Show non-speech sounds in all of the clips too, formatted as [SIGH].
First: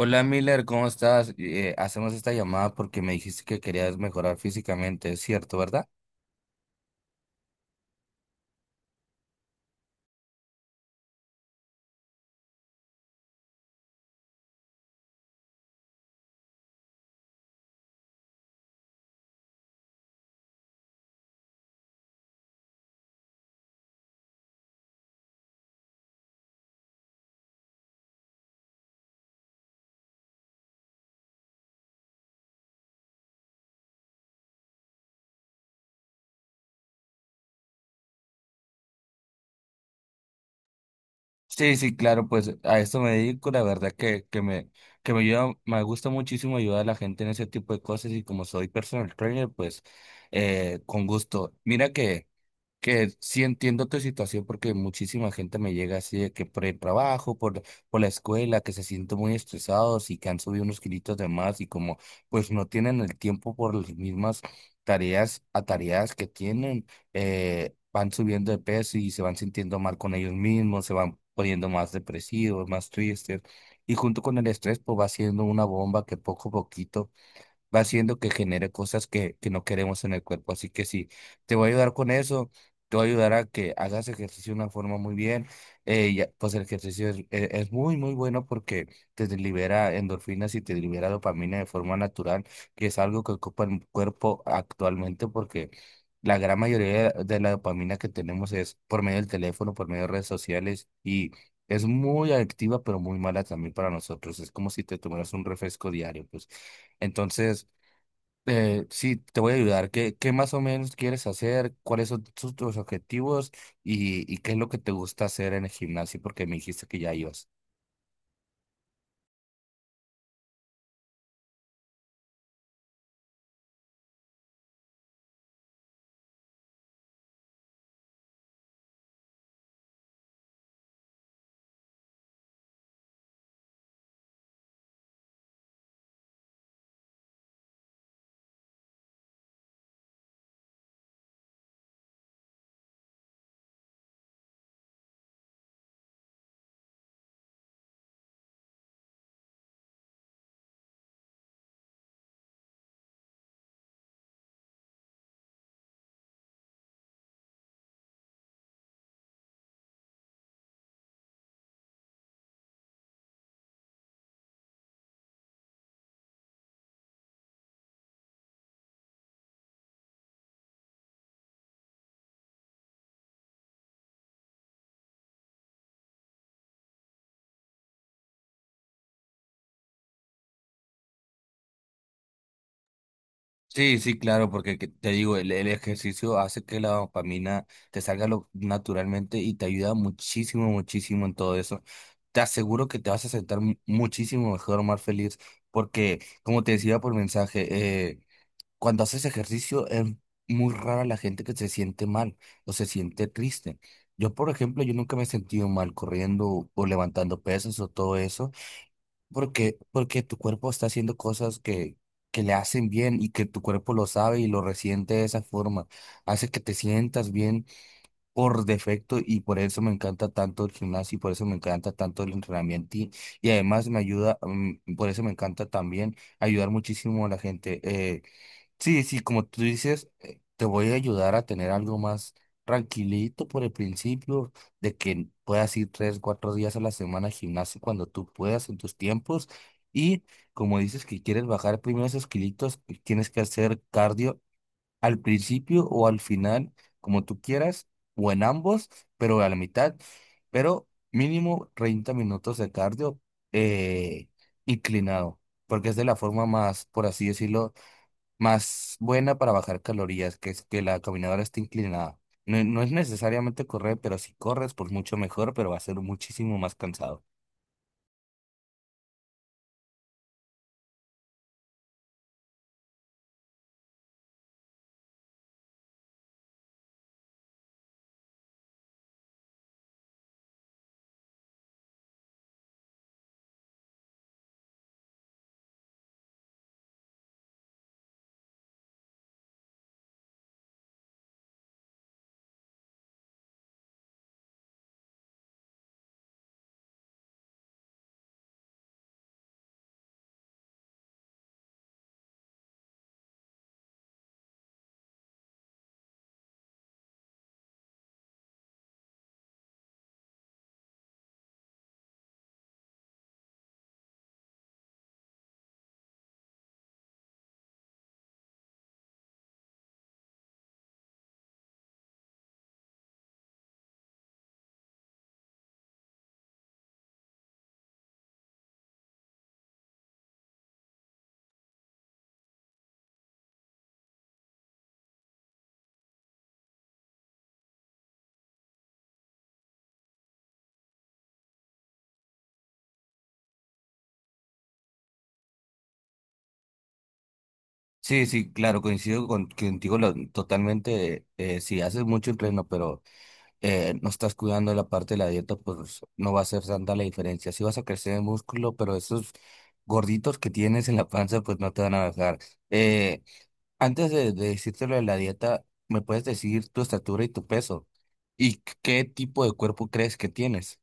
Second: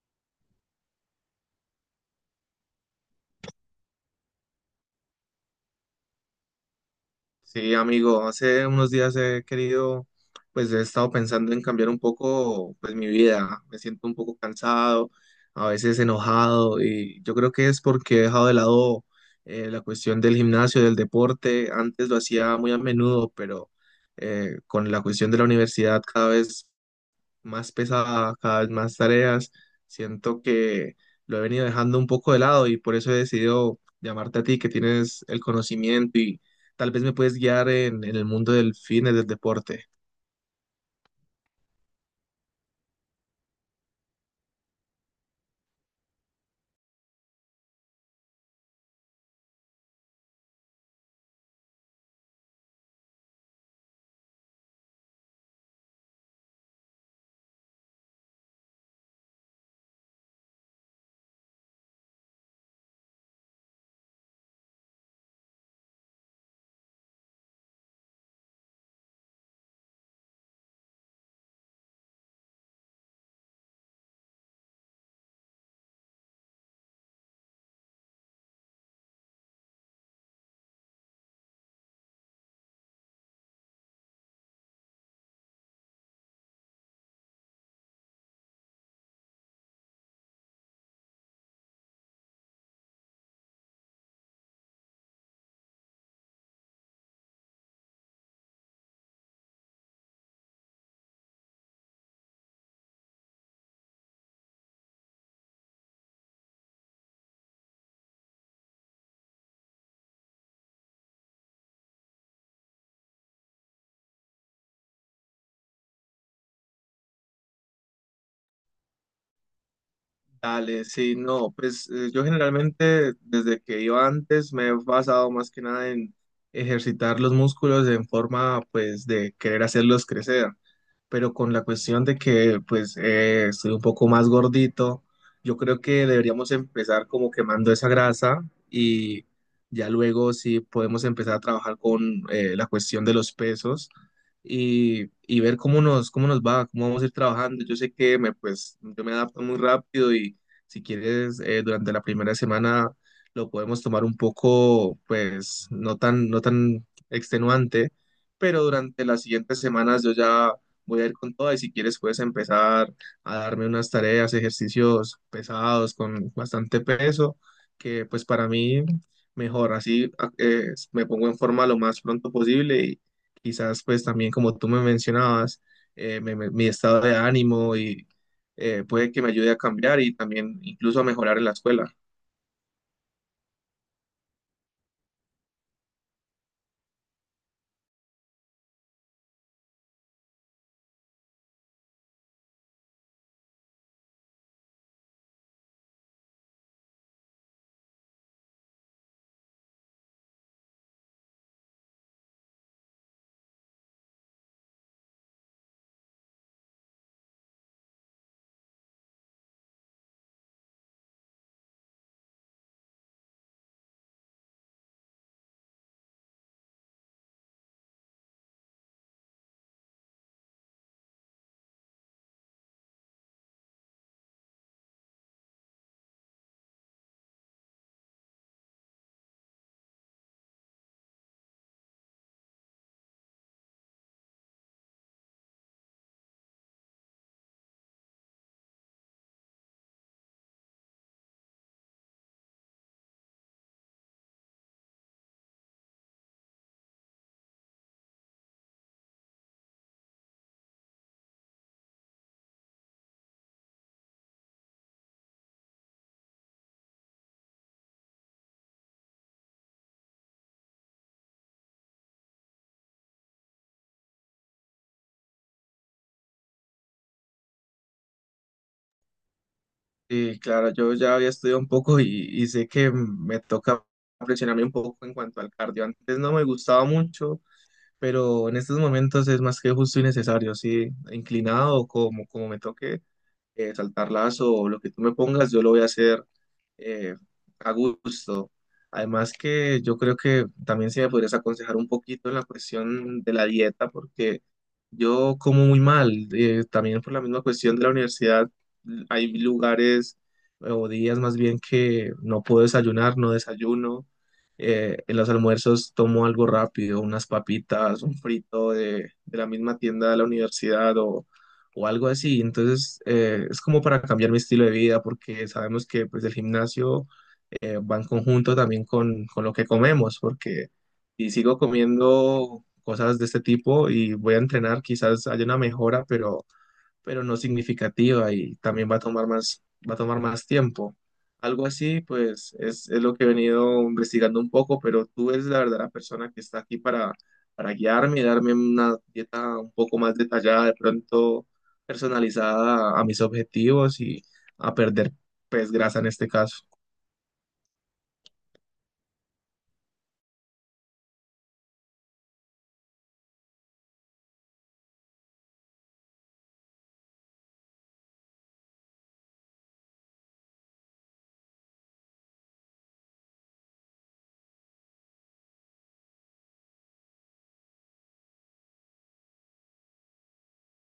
Hola Miller, ¿cómo estás? Hacemos esta llamada porque me dijiste que querías mejorar físicamente, ¿es cierto, verdad? Sí, amigo, hace unos días he querido, pues he estado pensando en cambiar un poco, pues mi vida. Me siento un poco cansado, a veces enojado y yo creo que es porque he dejado de lado la cuestión del gimnasio, del deporte. Antes lo hacía muy a menudo, pero con la cuestión de la universidad cada vez más pesada, cada vez más tareas. Siento que lo he venido dejando un poco de lado y por eso he decidido llamarte a ti, que tienes el conocimiento y tal vez me puedes guiar en el mundo del fitness, del deporte. Sí, sí, claro, pues a esto me dedico, la verdad que me ayuda, me gusta muchísimo ayudar a la gente en ese tipo de cosas y como soy personal trainer, pues con gusto. Mira que... Que sí entiendo tu situación porque muchísima gente me llega así de que por el por la escuela, que se sienten muy estresados y que han subido unos kilitos de más y como pues no tienen el tiempo por las mismas tareas que tienen. Van subiendo de peso y se van sintiendo mal con ellos mismos, se van poniendo más depresivos, más tristes, y junto con el estrés pues va siendo una bomba que poco a poquito va haciendo que genere cosas que no queremos en el cuerpo. Así que sí, te voy a ayudar con eso, te voy a ayudar a que hagas ejercicio de una forma muy bien. Ya, pues el ejercicio es muy bueno porque te libera endorfinas y te libera dopamina de forma natural, que es algo que ocupa el cuerpo actualmente porque... La gran mayoría de la dopamina que tenemos es por medio del teléfono, por medio de redes sociales y es muy adictiva, pero muy mala también para nosotros. Es como si te tomaras un refresco diario, pues. Entonces, sí, te voy a ayudar. Qué más o menos quieres hacer? ¿Cuáles son tus objetivos? Y, ¿y qué es lo que te gusta hacer en el gimnasio? Porque me dijiste que ya ibas. Dale, sí, no, pues yo generalmente desde que iba antes me he basado más que nada en ejercitar los músculos en forma pues de querer hacerlos crecer. Pero con la cuestión de que pues estoy un poco más gordito, yo creo que deberíamos empezar como quemando esa grasa y ya luego sí podemos empezar a trabajar con la cuestión de los pesos y ver cómo nos va, cómo vamos a ir trabajando. Yo sé que me, pues, yo me adapto muy rápido y si quieres durante la primera semana lo podemos tomar un poco pues no tan extenuante, pero durante las siguientes semanas yo ya voy a ir con todo y si quieres puedes empezar a darme unas tareas, ejercicios pesados con bastante peso, que pues para mí mejor, me pongo en forma lo más pronto posible y quizás pues también como tú me mencionabas, mi estado de ánimo y puede que me ayude a cambiar y también incluso a mejorar en la escuela. Sí, sí, claro, porque te digo, el ejercicio hace que la dopamina te salga naturalmente y te ayuda muchísimo, muchísimo en todo eso. Te aseguro que te vas a sentar muchísimo mejor, más feliz, porque como te decía por mensaje, cuando haces ejercicio es muy rara la gente que se siente mal o se siente triste. Yo, por ejemplo, yo nunca me he sentido mal corriendo o levantando pesas o todo eso, porque tu cuerpo está haciendo cosas que le hacen bien y que tu cuerpo lo sabe y lo resiente de esa forma. Hace que te sientas bien por defecto y por eso me encanta tanto el gimnasio y por eso me encanta tanto el entrenamiento, y además me ayuda, por eso me encanta también ayudar muchísimo a la gente. Sí, sí, como tú dices, te voy a ayudar a tener algo más tranquilito por el principio, de que puedas ir 3, 4 días a la semana al gimnasio cuando tú puedas en tus tiempos. Y como dices que quieres bajar primero esos kilitos, pues tienes que hacer cardio al principio o al final, como tú quieras, o en ambos, pero a la mitad, pero mínimo 30 minutos de cardio eh, inclinado, porque es de la forma más, por así decirlo, más buena para bajar calorías, que es que la caminadora esté inclinada. No, no es necesariamente correr, pero si corres, pues mucho mejor, pero va a ser muchísimo más cansado. Y claro, yo ya había estudiado un poco y sé que me toca presionarme un poco en cuanto al cardio. Antes no me gustaba mucho, pero en estos momentos es más que justo y necesario, sí, inclinado como me toque saltar lazo o lo que tú me pongas, yo lo voy a hacer eh, a gusto. Además que yo creo que también si me podrías aconsejar un poquito en la cuestión de la dieta, porque yo como muy mal, también por la misma cuestión de la universidad, hay lugares o días más bien que no puedo desayunar, no desayuno. En los almuerzos tomo algo rápido, unas papitas, un frito de la misma tienda de la universidad o algo así. Entonces, es como para cambiar mi estilo de vida, porque sabemos que pues el gimnasio va en conjunto también con lo que comemos, porque si sigo comiendo cosas de este tipo y voy a entrenar, quizás haya una mejora, pero no significativa y también va a tomar más tiempo. Algo así, pues es lo que he venido investigando un poco, pero tú eres la verdadera persona que está aquí para guiarme y darme una dieta un poco más detallada, de pronto personalizada a mis objetivos y a perder, pues, grasa en este caso. Sí, sí, claro, coincido contigo totalmente. Si haces mucho entreno, pero no estás cuidando la parte de la dieta, pues no va a ser tanta la diferencia. Sí vas a crecer en músculo, pero esos gorditos que tienes en la panza, pues no te van a bajar. Eh, Antes de decirte lo de la dieta, ¿me puedes decir tu estatura y tu peso? ¿Y qué tipo de cuerpo crees que tienes?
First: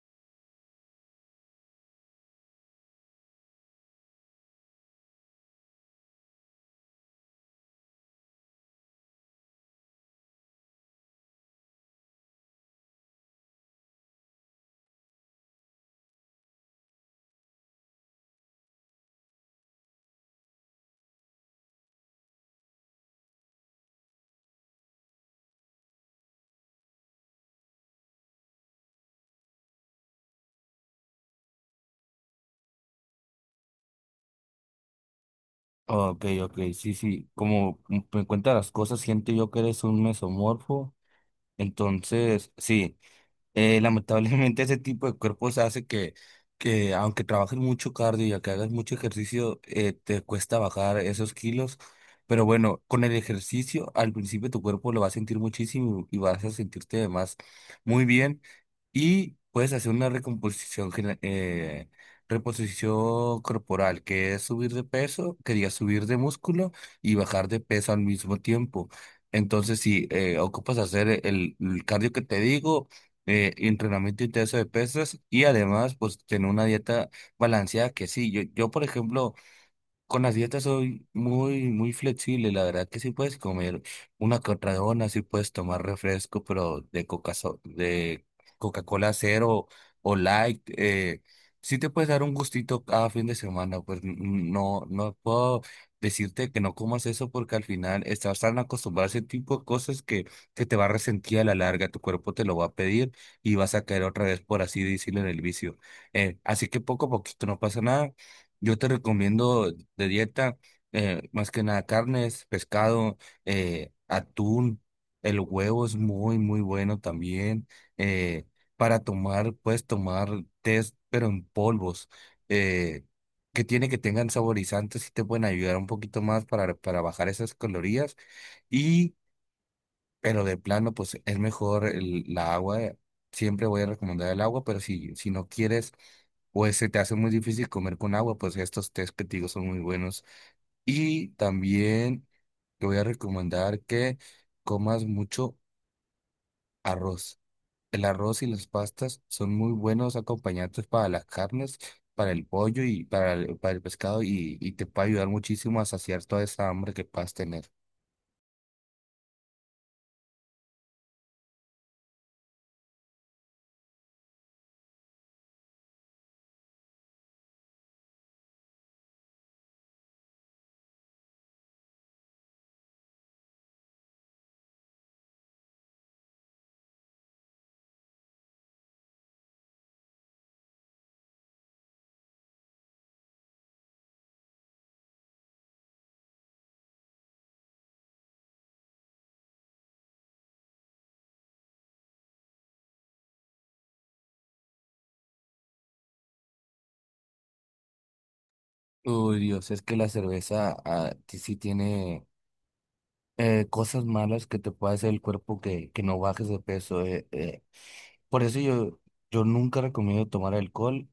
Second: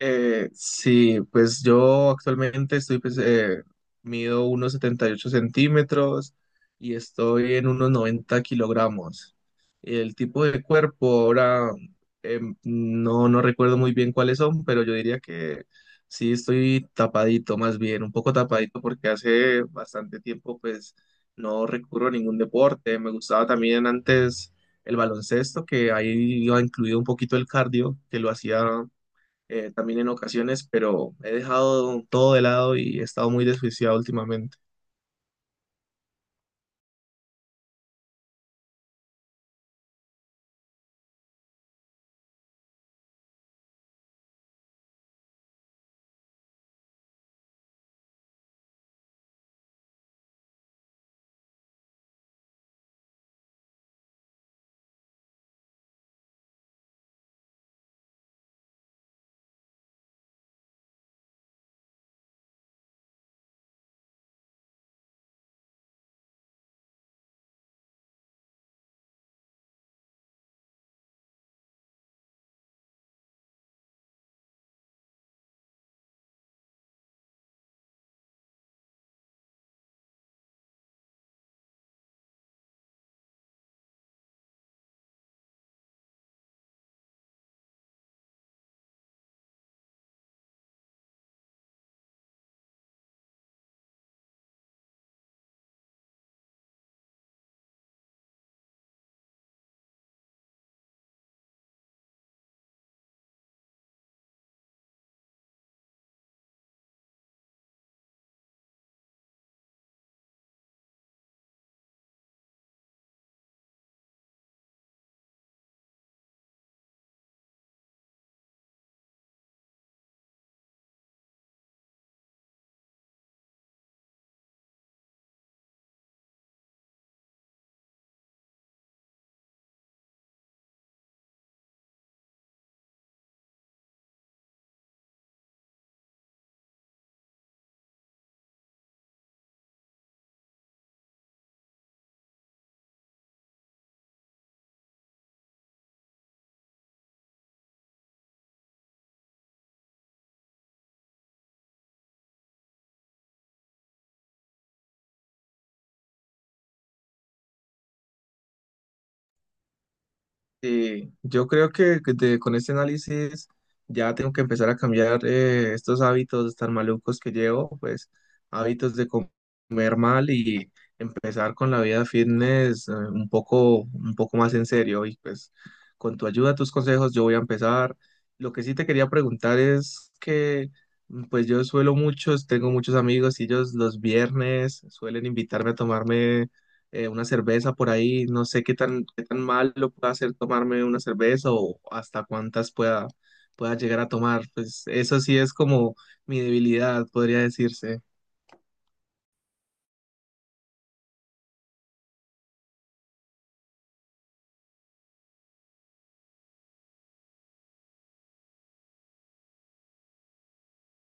Sí, pues yo actualmente estoy, pues, mido unos 78 cm y estoy en unos 90 kg. El tipo de cuerpo ahora no, no recuerdo muy bien cuáles son, pero yo diría que sí estoy tapadito, más bien, un poco tapadito porque hace bastante tiempo pues no recurro a ningún deporte. Me gustaba también antes el baloncesto, que ahí iba incluido un poquito el cardio, que lo hacía también en ocasiones, pero he dejado todo de lado y he estado muy desjuiciado últimamente. Ok, ok, sí, sí. Como me cuentas las cosas, siento yo que eres un mesomorfo. Entonces, sí. Lamentablemente [LAUGHS] ese tipo de cuerpos hace que aunque trabajes mucho cardio y aunque hagas mucho ejercicio, te cuesta bajar esos kilos. Pero bueno, con el ejercicio al principio tu cuerpo lo va a sentir muchísimo y vas a sentirte además muy bien. Y puedes hacer una reposición corporal, que es subir de peso, quería subir de músculo y bajar de peso al mismo tiempo. Entonces, si ocupas hacer el cardio que te digo, entrenamiento intenso de pesas y además pues tener una dieta balanceada que sí, yo por ejemplo, con las dietas soy muy, muy flexible, la verdad que sí puedes comer una que otra dona, sí puedes tomar refresco, pero de coca, so- de Coca-Cola cero o light, sí te puedes dar un gustito cada fin de semana, pues no, no puedo decirte que no comas eso porque al final estás tan acostumbrado a ese tipo de cosas que te va a resentir a la larga, tu cuerpo te lo va a pedir y vas a caer otra vez, por así decirlo, en el vicio. Así que poco a poquito no pasa nada. Yo te recomiendo de dieta más que nada carnes, pescado, atún. El huevo es muy, muy bueno también. eh, para tomar, puedes tomar test, pero en polvos, eh, que tiene que tengan saborizantes y te pueden ayudar un poquito más para bajar esas calorías. Y pero de plano, pues es mejor la agua. Siempre voy a recomendar el agua, pero si no quieres o se te hace muy difícil comer con agua, pues estos tés que te digo son muy buenos. Y también te voy a recomendar que comas mucho arroz. El arroz y las pastas son muy buenos acompañantes para las carnes, para el pollo y para para el pescado, y te puede ayudar muchísimo a saciar toda esa hambre que puedas tener. Sí, yo creo que con este análisis ya tengo que empezar a cambiar estos hábitos tan malucos que llevo, pues hábitos de com- comer mal y empezar con la vida fitness un poco más en serio. Y pues con tu ayuda, tus consejos, yo voy a empezar. Lo que sí te quería preguntar es que pues tengo muchos amigos y ellos los viernes suelen invitarme a tomarme una cerveza por ahí, no sé qué tan mal lo pueda hacer tomarme una cerveza o hasta pueda llegar a tomar. Pues eso sí es como mi debilidad, podría decirse. Uy, Dios, es que la cerveza sí tiene cosas malas que te puede hacer el cuerpo que no bajes de peso. Por eso yo nunca recomiendo tomar alcohol,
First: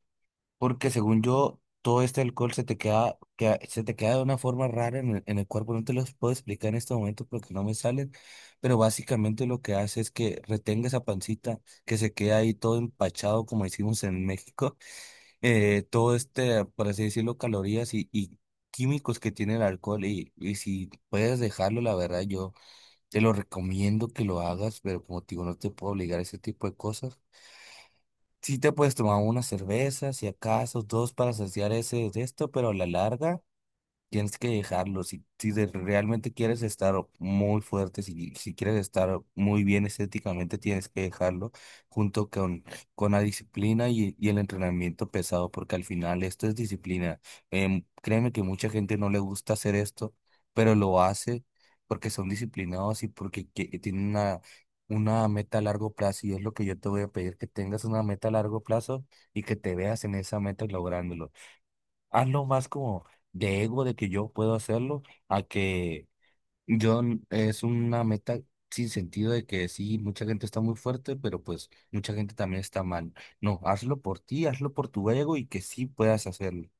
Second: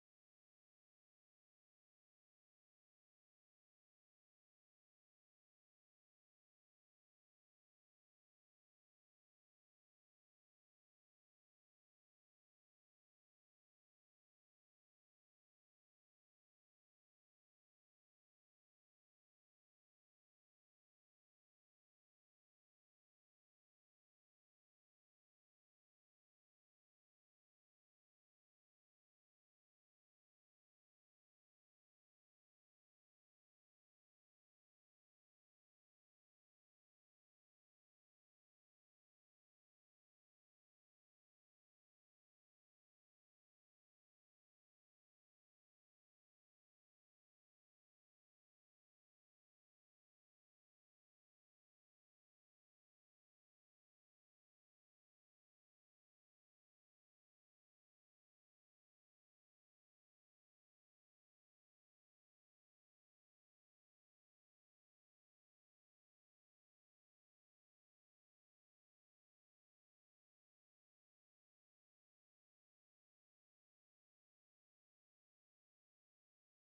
porque según yo, todo este alcohol se te queda, se te queda de una forma rara en en el cuerpo. No te los puedo explicar en este momento porque no me salen, pero básicamente lo que hace es que retenga esa pancita que se queda ahí todo empachado, como decimos en México, [LAUGHS] todo este, por así decirlo, calorías y químicos que tiene el alcohol y si puedes dejarlo, la verdad, yo... Te lo recomiendo que lo hagas, pero como te digo, no te puedo obligar a ese tipo de cosas. Sí te puedes tomar una cerveza, si acaso, dos para saciar ese de esto, pero a la larga. Tienes que dejarlo. Si, si de- realmente quieres estar muy fuerte, si quieres estar muy bien estéticamente, tienes que dejarlo junto con la disciplina y el entrenamiento pesado, porque al final esto es disciplina. Créeme que mucha gente no le gusta hacer esto, pero lo hace porque son disciplinados y porque tienen una meta a largo plazo. Y es lo que yo te voy a pedir, que tengas una meta a largo plazo y que te veas en esa meta lográndolo, hazlo más como de ego, de que yo puedo hacerlo, a que es una meta sin sentido de que sí, mucha gente está muy fuerte, pero pues mucha gente también está mal. No, hazlo por ti, hazlo por tu ego y que sí puedas hacerlo.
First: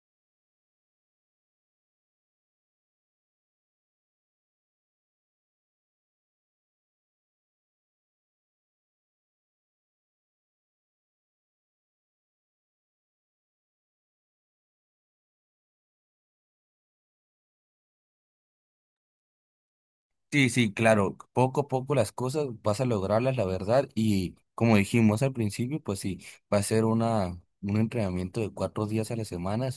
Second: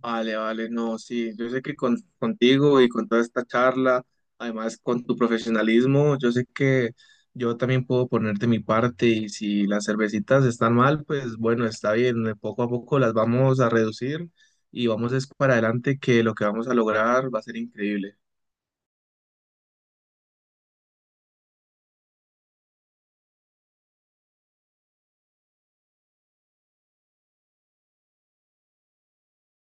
Vale, vale, no, sí, yo sé que contigo y con toda esta charla, además con tu profesionalismo, yo sé que yo también puedo ponerte mi parte y si las cervecitas están mal, pues bueno, está bien, poco a poco las vamos a reducir y vamos es para adelante que lo que vamos a lograr va a ser increíble. Sí, sí, claro, poco a poco las cosas vas a lograrlas, la verdad, y como dijimos al principio, pues sí, va a ser un entrenamiento de cuatro días a la semana.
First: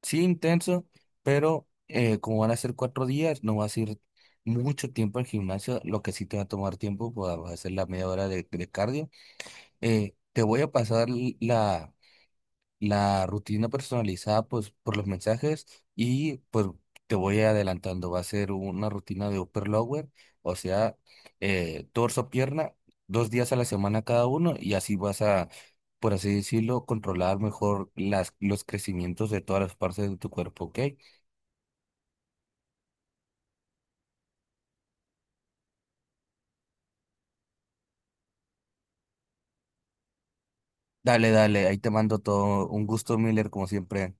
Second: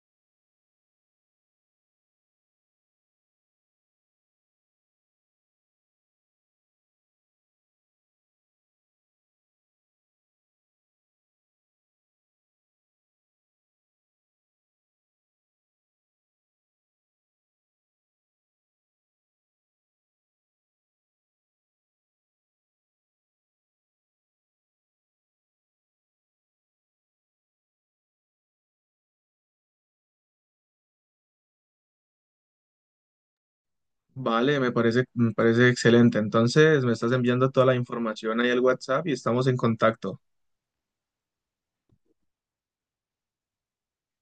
Sí, intenso, pero como van a ser 4 días, no vas a ir mucho tiempo al gimnasio. Lo que sí te va a tomar tiempo, pues vas a hacer la media hora de cardio. Te voy a pasar la rutina personalizada pues, por los mensajes, y pues te voy adelantando. Va a ser una rutina de upper lower, o sea, torso, pierna, 2 días a la semana cada uno y así vas a, por así decirlo, controlar mejor los crecimientos de todas las partes de tu cuerpo, ¿ok? Me parece excelente. Entonces, me estás enviando toda la información ahí al WhatsApp y estamos en contacto. Dale, dale, ahí te mando todo. Un gusto, Miller, como siempre.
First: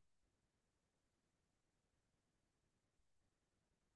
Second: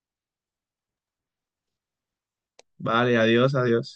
Vale, adiós, adiós.